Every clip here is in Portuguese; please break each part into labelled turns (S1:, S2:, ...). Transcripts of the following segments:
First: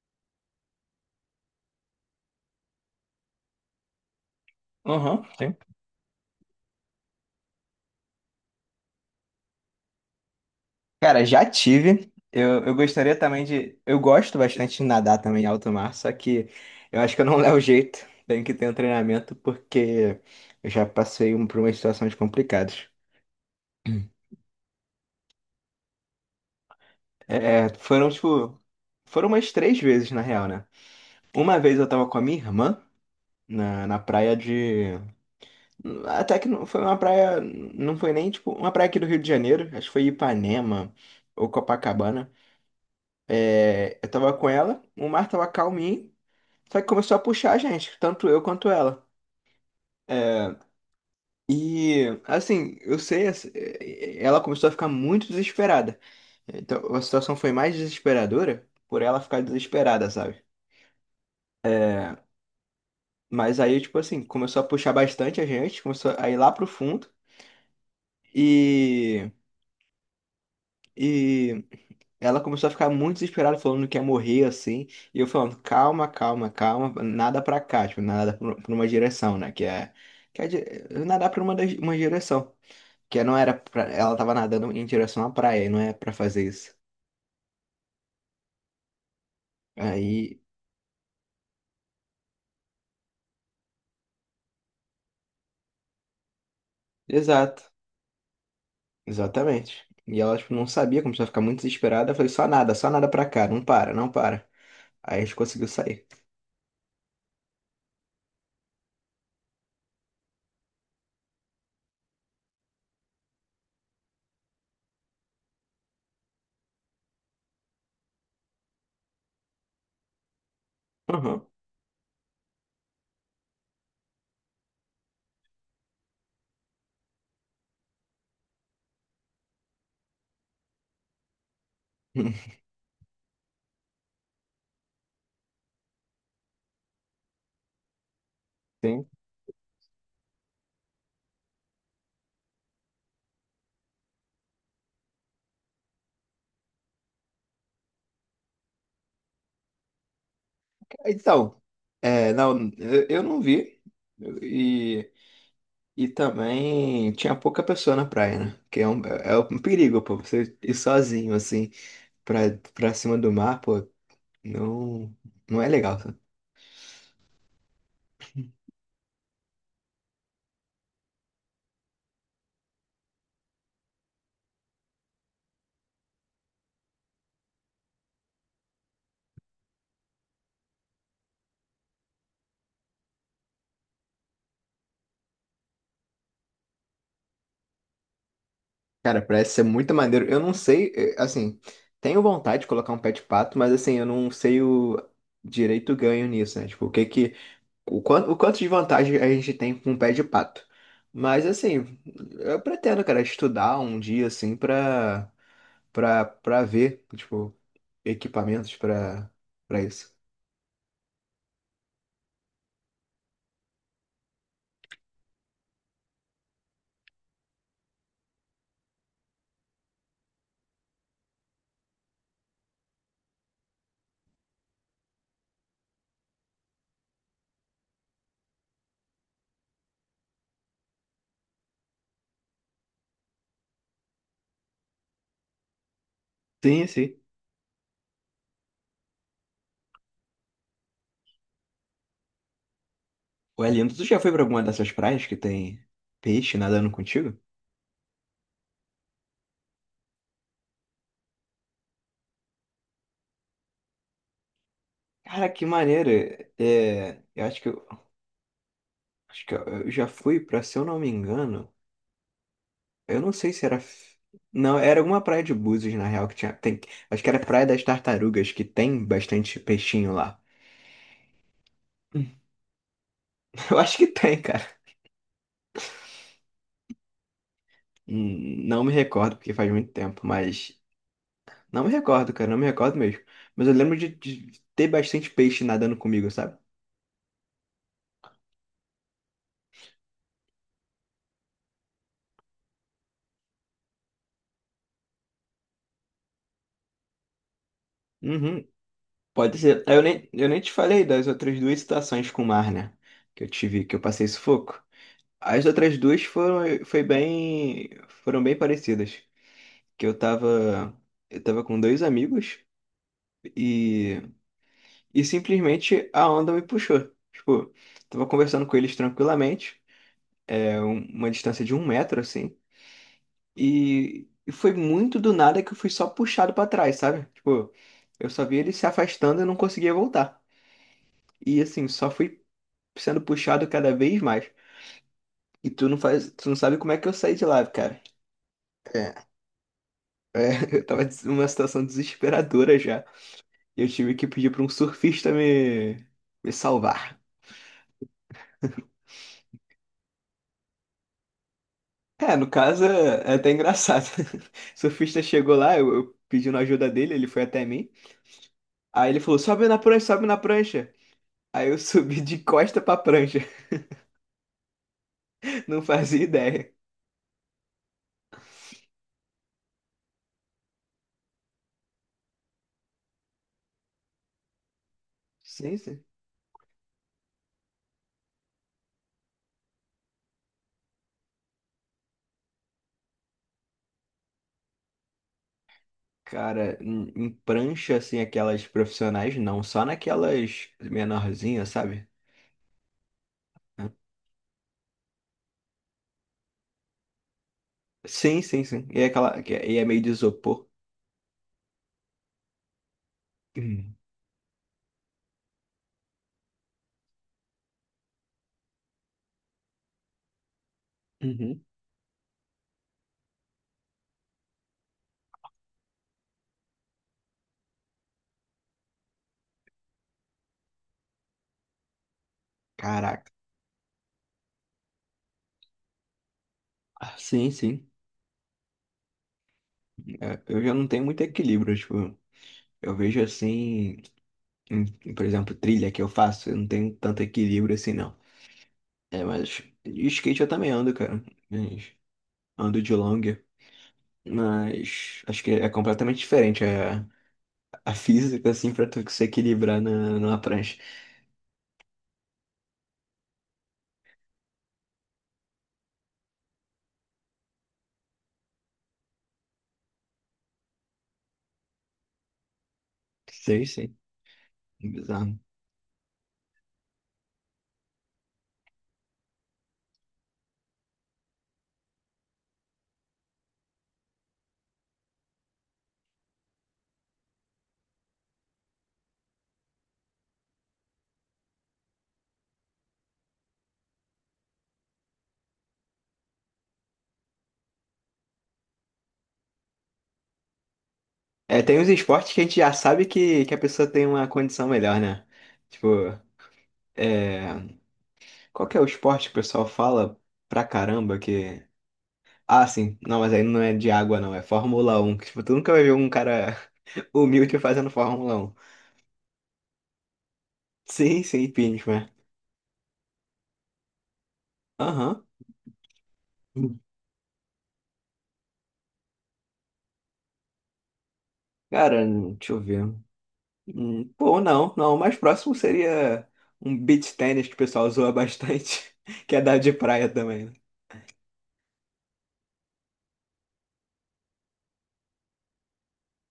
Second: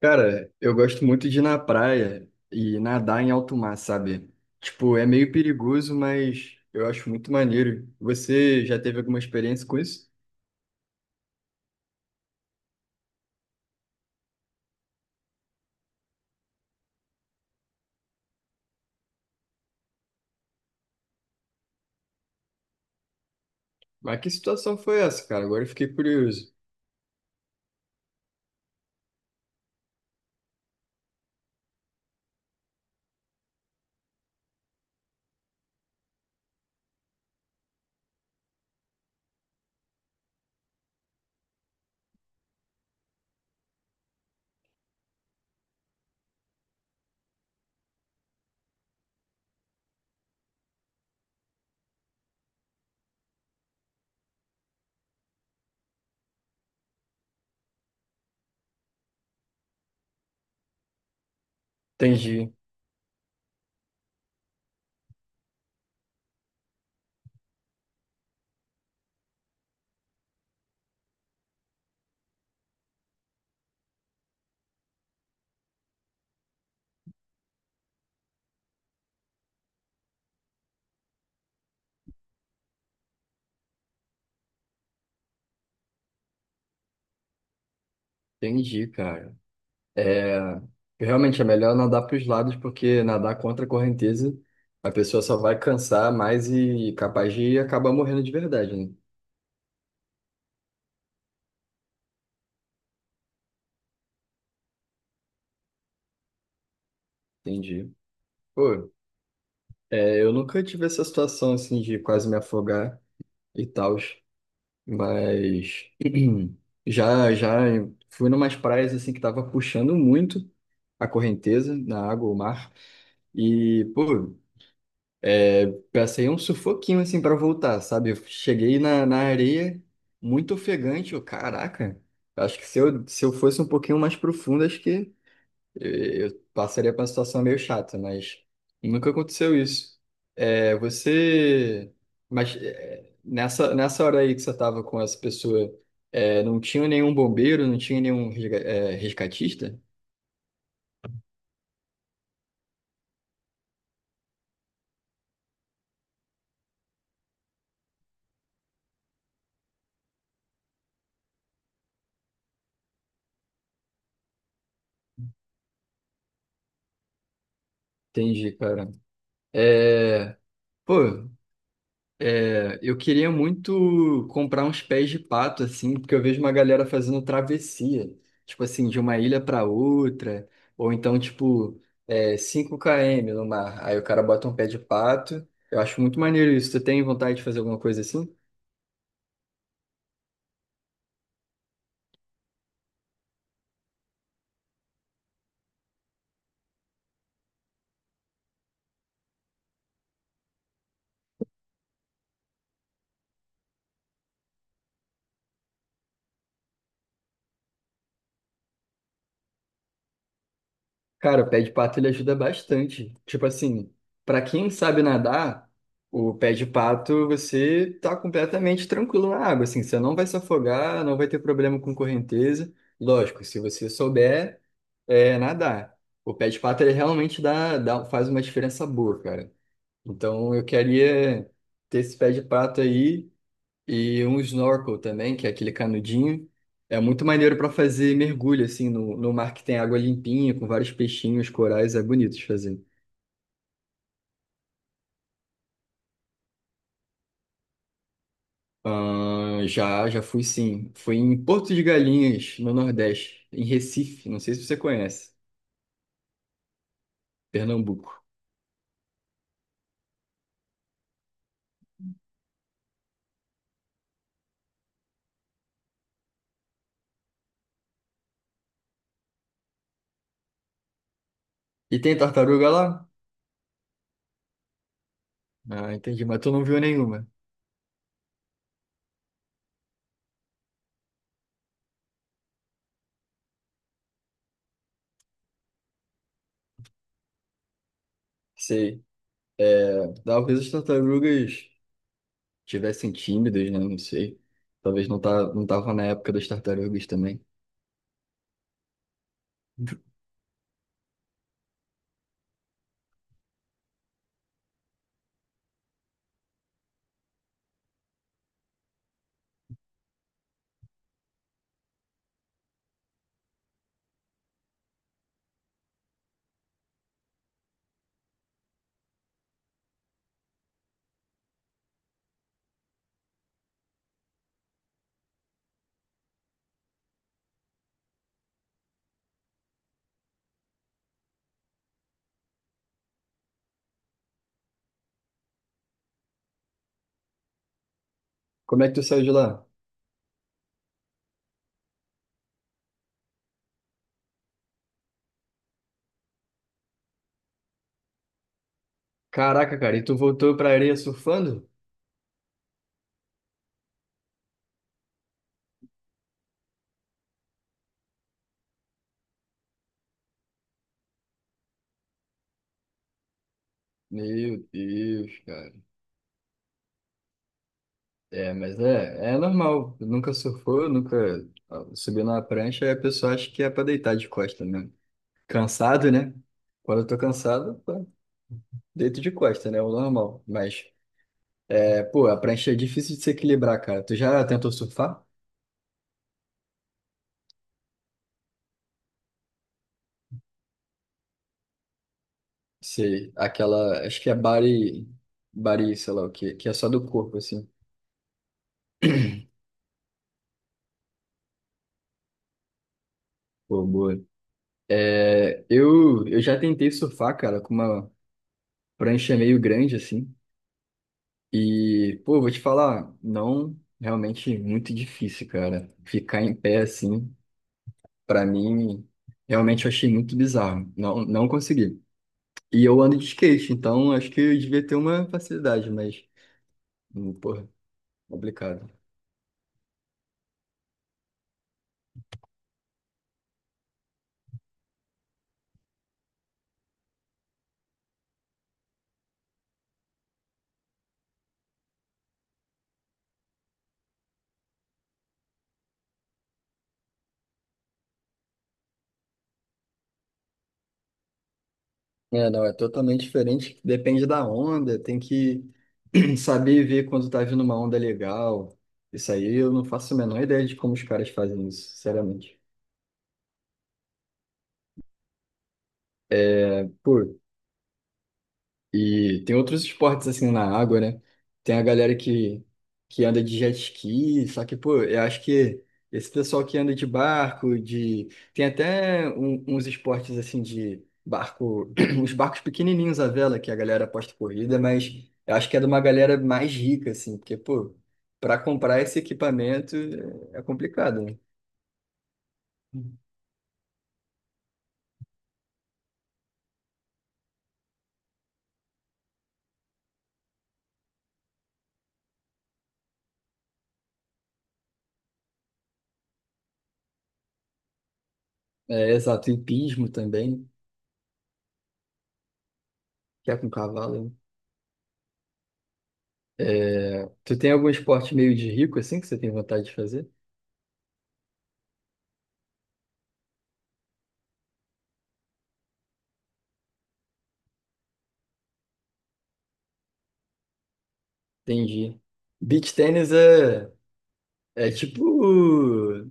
S1: Cara, eu gosto muito de ir na praia e nadar em alto mar, sabe? Tipo, é
S2: Aham,
S1: meio
S2: sim.
S1: perigoso, mas eu acho muito maneiro. Você já teve alguma experiência com isso?
S2: Cara, já tive. Eu gostaria também de. Eu gosto bastante de nadar também em alto mar, só que eu acho que eu não levo jeito. Tenho que ter um treinamento porque eu já passei um, por umas situações complicadas.
S1: Mas que situação foi essa, cara? Agora eu fiquei curioso.
S2: É, é, foram, tipo. Foram umas três vezes, na real, né? Uma vez eu tava com a minha irmã na praia de. Até que não foi uma praia. Não foi nem, tipo, uma praia aqui do Rio de Janeiro. Acho que foi Ipanema ou Copacabana. É, eu tava com ela, o mar tava calminho, só que começou a puxar a gente, tanto eu quanto ela. E assim, eu sei, assim, ela começou a ficar muito desesperada. Então a situação foi mais desesperadora por ela ficar desesperada, sabe?
S1: Entendi,
S2: Mas aí, tipo assim, começou a puxar bastante a gente, começou a ir lá pro fundo. E, e ela começou a ficar muito desesperada, falando que ia morrer assim. E eu falando, calma, calma, calma, nada pra cá, tipo, nada pra uma direção, né? Que é. Que é di- nadar pra uma, uma direção. Que não era pra, ela tava nadando em direção à praia, e não é pra fazer isso.
S1: entendi, cara. É,
S2: Aí.
S1: realmente é melhor nadar para os lados, porque nadar contra a correnteza, a pessoa só vai cansar mais e capaz de
S2: Exato,
S1: acabar morrendo de verdade, né?
S2: exatamente. E ela, tipo, não sabia, começou a ficar muito desesperada. Eu falei, só nada pra cá, não para, não para. Aí a gente conseguiu sair.
S1: Entendi. Pô, é, eu nunca tive essa situação assim de quase me afogar e tal. Mas já já fui numas praias assim que tava puxando muito a
S2: Uhum.
S1: correnteza na água, o mar. E, pô, é, passei um sufoquinho assim para voltar, sabe? Eu cheguei na areia muito ofegante, eu, caraca. Acho que se eu fosse um pouquinho mais profundo, acho que eu passaria por uma situação meio chata, mas
S2: Sim.
S1: nunca aconteceu isso. É, você. Mas é, nessa hora aí que você estava com essa pessoa, é, não tinha nenhum bombeiro, não tinha nenhum é, resgatista?
S2: Então, é, não, eu não vi. E. E também tinha pouca pessoa na praia, né? Que é um perigo, pô. Você ir sozinho, assim, pra, pra cima do mar, pô, não, não é legal. Sabe?
S1: Entendi, cara. É, pô, é, eu queria muito comprar uns pés de pato, assim, porque eu vejo uma galera fazendo travessia, tipo assim, de uma ilha para outra, ou então, tipo, é, 5 km no mar. Aí o cara bota um pé de pato. Eu acho muito maneiro isso. Tu tem vontade de fazer alguma coisa assim?
S2: Cara, parece ser muito maneiro. Eu não sei, assim, tenho vontade de colocar um pé de pato, mas assim, eu não sei o direito ganho nisso, né? Tipo, o que que. O quanto de vantagem a gente tem com um pé de pato. Mas assim, eu pretendo, cara, estudar um dia, assim, pra ver, tipo. Equipamentos pra para isso.
S1: Cara, o pé de pato ele ajuda bastante. Tipo assim, pra quem sabe nadar, o pé de pato você tá completamente tranquilo na água, assim, você não vai se afogar, não vai ter problema com correnteza. Lógico, se você souber é, nadar. O pé de pato ele realmente dá, faz uma diferença boa, cara. Então eu queria ter esse pé de pato aí. E um snorkel também, que é aquele canudinho.
S2: Sim,
S1: É
S2: sim.
S1: muito maneiro para fazer mergulho, assim, no mar que tem água limpinha, com vários peixinhos, corais, é bonito de fazer.
S2: Ué, lindo, tu já foi pra alguma dessas praias que tem peixe nadando contigo?
S1: Já fui sim. Fui em Porto de Galinhas, no Nordeste, em Recife, não sei se você conhece,
S2: Cara, que maneiro. É, eu acho que eu,
S1: Pernambuco.
S2: acho que eu já fui pra, se eu não me engano, eu não sei se era. Não, era alguma praia de Búzios, na real, que tinha. Tem, acho que era Praia das Tartarugas, que tem bastante peixinho lá.
S1: E tem
S2: Hum,
S1: tartaruga lá?
S2: eu acho que tem, cara.
S1: Ah, entendi, mas tu não viu nenhuma.
S2: Não me recordo, porque faz muito tempo, mas. Não me recordo, cara, não me recordo mesmo. Mas eu lembro de ter bastante peixe nadando comigo, sabe?
S1: Sei. É, talvez as tartarugas tivessem tímidas, né? Não sei. Talvez não, tá, não tava na época das tartarugas também.
S2: Uhum, pode ser. Eu nem te falei das outras duas situações com o mar, né? Que eu tive, que eu passei sufoco. As outras duas foram, foi bem, foram bem parecidas. Que eu tava com dois amigos e, e simplesmente a onda me puxou. Tipo, tava conversando com eles tranquilamente, é uma distância de um metro, assim. E foi muito do nada que eu fui só puxado pra trás, sabe? Tipo, eu só vi eles se afastando e não conseguia voltar. E assim, só fui sendo puxado cada vez mais. E tu não faz, tu não sabe como é que eu saí de lá, cara.
S1: Como é que tu
S2: É,
S1: saiu de lá?
S2: é, eu tava numa situação desesperadora já. E eu tive que pedir pra um surfista me, salvar.
S1: Caraca, cara, e tu voltou pra areia surfando?
S2: É, no caso é até engraçado. O surfista chegou lá, eu pedindo ajuda dele, ele foi até mim. Aí ele falou: sobe na prancha, sobe na prancha. Aí eu subi de costa pra prancha.
S1: Meu Deus, cara.
S2: Não fazia ideia.
S1: É, mas é, é normal. Nunca surfou, nunca subiu na prancha, aí a pessoa acha que é pra deitar de costa mesmo.
S2: Sim, sim.
S1: Cansado, né? Quando eu tô cansado, pô, deito de costa, né? É o normal. Mas, é, pô, a prancha é difícil de se equilibrar, cara. Tu já tentou surfar?
S2: Cara, em prancha, assim, aquelas profissionais, não, só naquelas menorzinhas, sabe?
S1: Sei, aquela, acho que é body, sei lá o quê, que é só do corpo, assim.
S2: Sim, sim, sim. E é aquela. E é meio de isopor.
S1: Pô,
S2: Hum.
S1: boa. É, eu já tentei surfar, cara, com uma prancha é meio grande, assim.
S2: Uhum.
S1: E, pô, eu vou te falar, não, realmente muito difícil, cara. Ficar em pé, assim, pra mim, realmente eu achei muito bizarro. Não, não consegui. E eu ando de
S2: Caraca.
S1: skate, então acho que eu devia ter uma facilidade, mas,
S2: Ah, sim,
S1: porra,
S2: sim.
S1: complicado.
S2: É, eu já não tenho muito equilíbrio, tipo, eu vejo assim, por exemplo, trilha que eu faço, eu não tenho tanto equilíbrio assim, não. É, mas e skate eu também ando, cara. Mas ando de longa, mas acho que é completamente diferente a física, assim, pra tu se equilibrar na, numa prancha.
S1: É, não, é totalmente diferente, depende da onda, tem que saber ver quando tá vindo uma onda legal. Isso aí eu não faço a menor ideia de como os caras fazem isso, sinceramente.
S2: Sei, sei. Bizarro.
S1: Pô, e tem outros esportes assim na água, né? Tem a galera que anda de jet ski, só que, pô, eu acho que esse pessoal que anda de barco, de. Tem até uns esportes assim de barco, uns barcos pequenininhos à vela que a galera aposta corrida, mas eu acho que é de uma galera mais rica, assim, porque, pô, para comprar esse equipamento é complicado, né?
S2: É, tem uns esportes que a gente já sabe que a pessoa tem uma condição melhor, né? Tipo, é... qual que é o esporte que o pessoal fala pra caramba que. Ah, sim, não, mas aí não é de água, não, é Fórmula um. Que, tipo, tu nunca vai ver um cara humilde fazendo Fórmula um.
S1: É, exato, hipismo também,
S2: Sim, sim, impeachment.
S1: que é com cavalo, né?
S2: Aham.
S1: É, tu tem algum esporte meio de rico assim que você tem vontade de fazer?
S2: Cara, deixa eu ver. Pô, não, não, o mais próximo seria um beach tennis que o pessoal zoa bastante, que é da de praia também. Né?
S1: Entendi. Beach tennis é, é tipo.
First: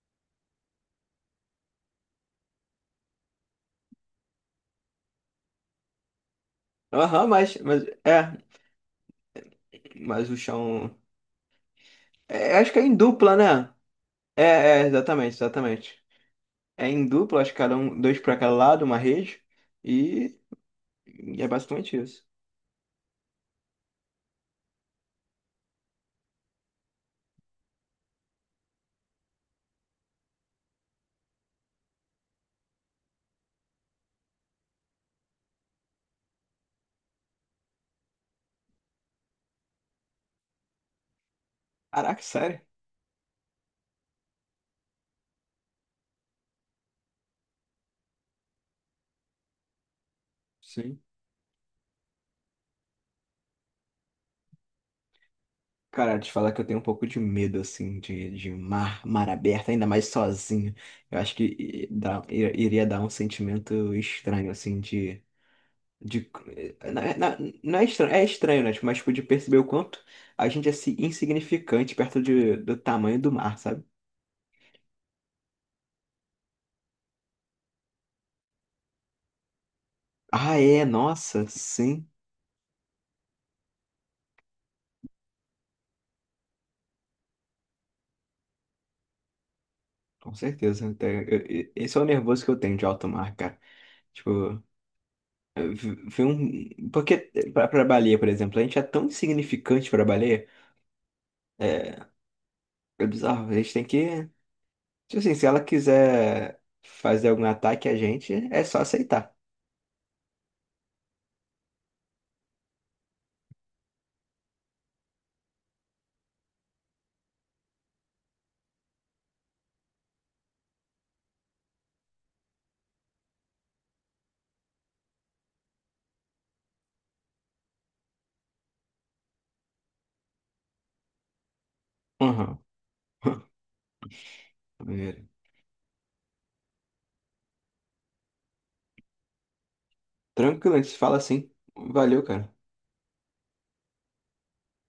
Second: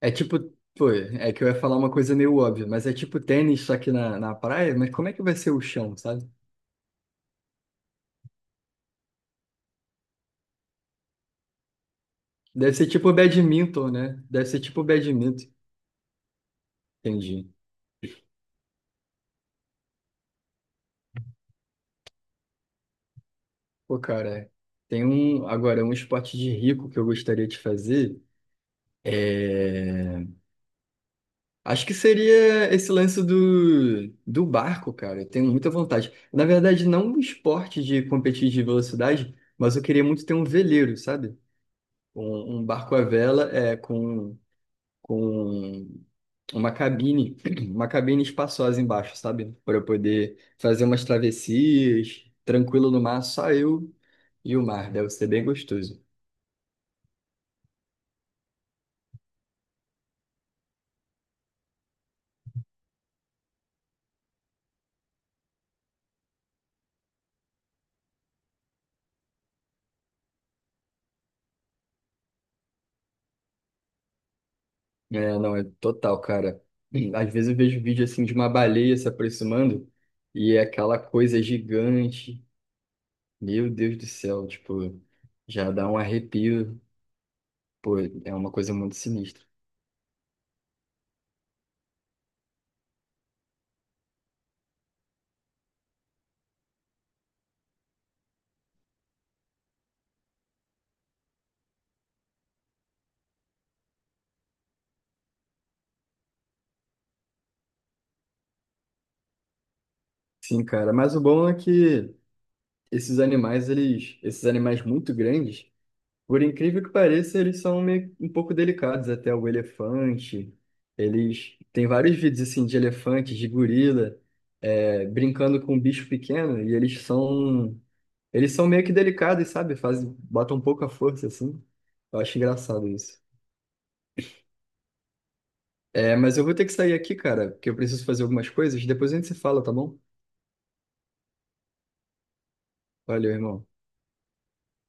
S1: É tipo. Pô, é que eu ia falar uma coisa meio óbvia, mas é tipo tênis, só que na praia. Mas como é que vai ser o chão, sabe?
S2: Aham, mas é, mas o chão. É, acho
S1: Deve
S2: que é
S1: ser
S2: em
S1: tipo
S2: dupla, né?
S1: badminton, né?
S2: É,
S1: Deve ser tipo
S2: é, exatamente,
S1: badminton.
S2: exatamente. É em dupla,
S1: Entendi.
S2: acho que cada um, dois pra cada lado, uma rede. E, e é basicamente isso.
S1: Pô, cara, tem um. Agora, um esporte de rico que eu gostaria de fazer. É. Acho que seria esse lance do barco, cara. Eu tenho muita vontade. Na verdade, não um esporte de competir de velocidade, mas eu queria muito ter um veleiro, sabe?
S2: Caraca,
S1: Um,
S2: sério?
S1: um barco à vela é, com uma cabine, uma cabine espaçosa embaixo, sabe? Para eu poder fazer
S2: Sim.
S1: umas travessias, tranquilo no mar, só eu e o mar. Deve ser bem gostoso.
S2: Cara, te falar que eu tenho um pouco de medo, assim, de mar, mar aberto, ainda mais sozinho. Eu acho que iria dar um sentimento estranho, assim, de. De não é estranho, é estranho, né? Tipo, mas, tipo, de perceber o quanto a gente é assim, insignificante perto de, do tamanho do mar, sabe?
S1: É, não, é total, cara. Às vezes eu vejo vídeo assim de uma baleia se aproximando e
S2: Ah,
S1: é
S2: é,
S1: aquela coisa
S2: nossa, sim.
S1: gigante. Meu Deus do céu, tipo, já dá um arrepio. Pô, é uma coisa muito sinistra.
S2: Com certeza. Esse é o nervoso que eu tenho de alto mar, cara. Tipo, eu vi um. Porque pra baleia, por exemplo, a gente é tão insignificante pra baleia. É, é bizarro. A gente tem que. Tipo assim, se ela quiser fazer algum ataque a gente, é só aceitar.
S1: Sim, cara, mas o bom é que esses animais, eles, esses animais muito grandes, por incrível que pareça, eles são meio, um pouco delicados, até o elefante. Eles tem vários vídeos assim de elefante, de gorila, é, brincando com um bicho pequeno e eles são eles são meio que delicados, sabe? Fazem, botam um pouco a força, assim. Eu acho
S2: Aham.
S1: engraçado isso.
S2: Maneiro.
S1: É, mas eu vou ter que sair aqui, cara, porque eu preciso fazer algumas coisas. Depois a gente se fala, tá bom?
S2: Tranquilo, a gente se fala assim. Valeu, cara.
S1: Valeu, irmão.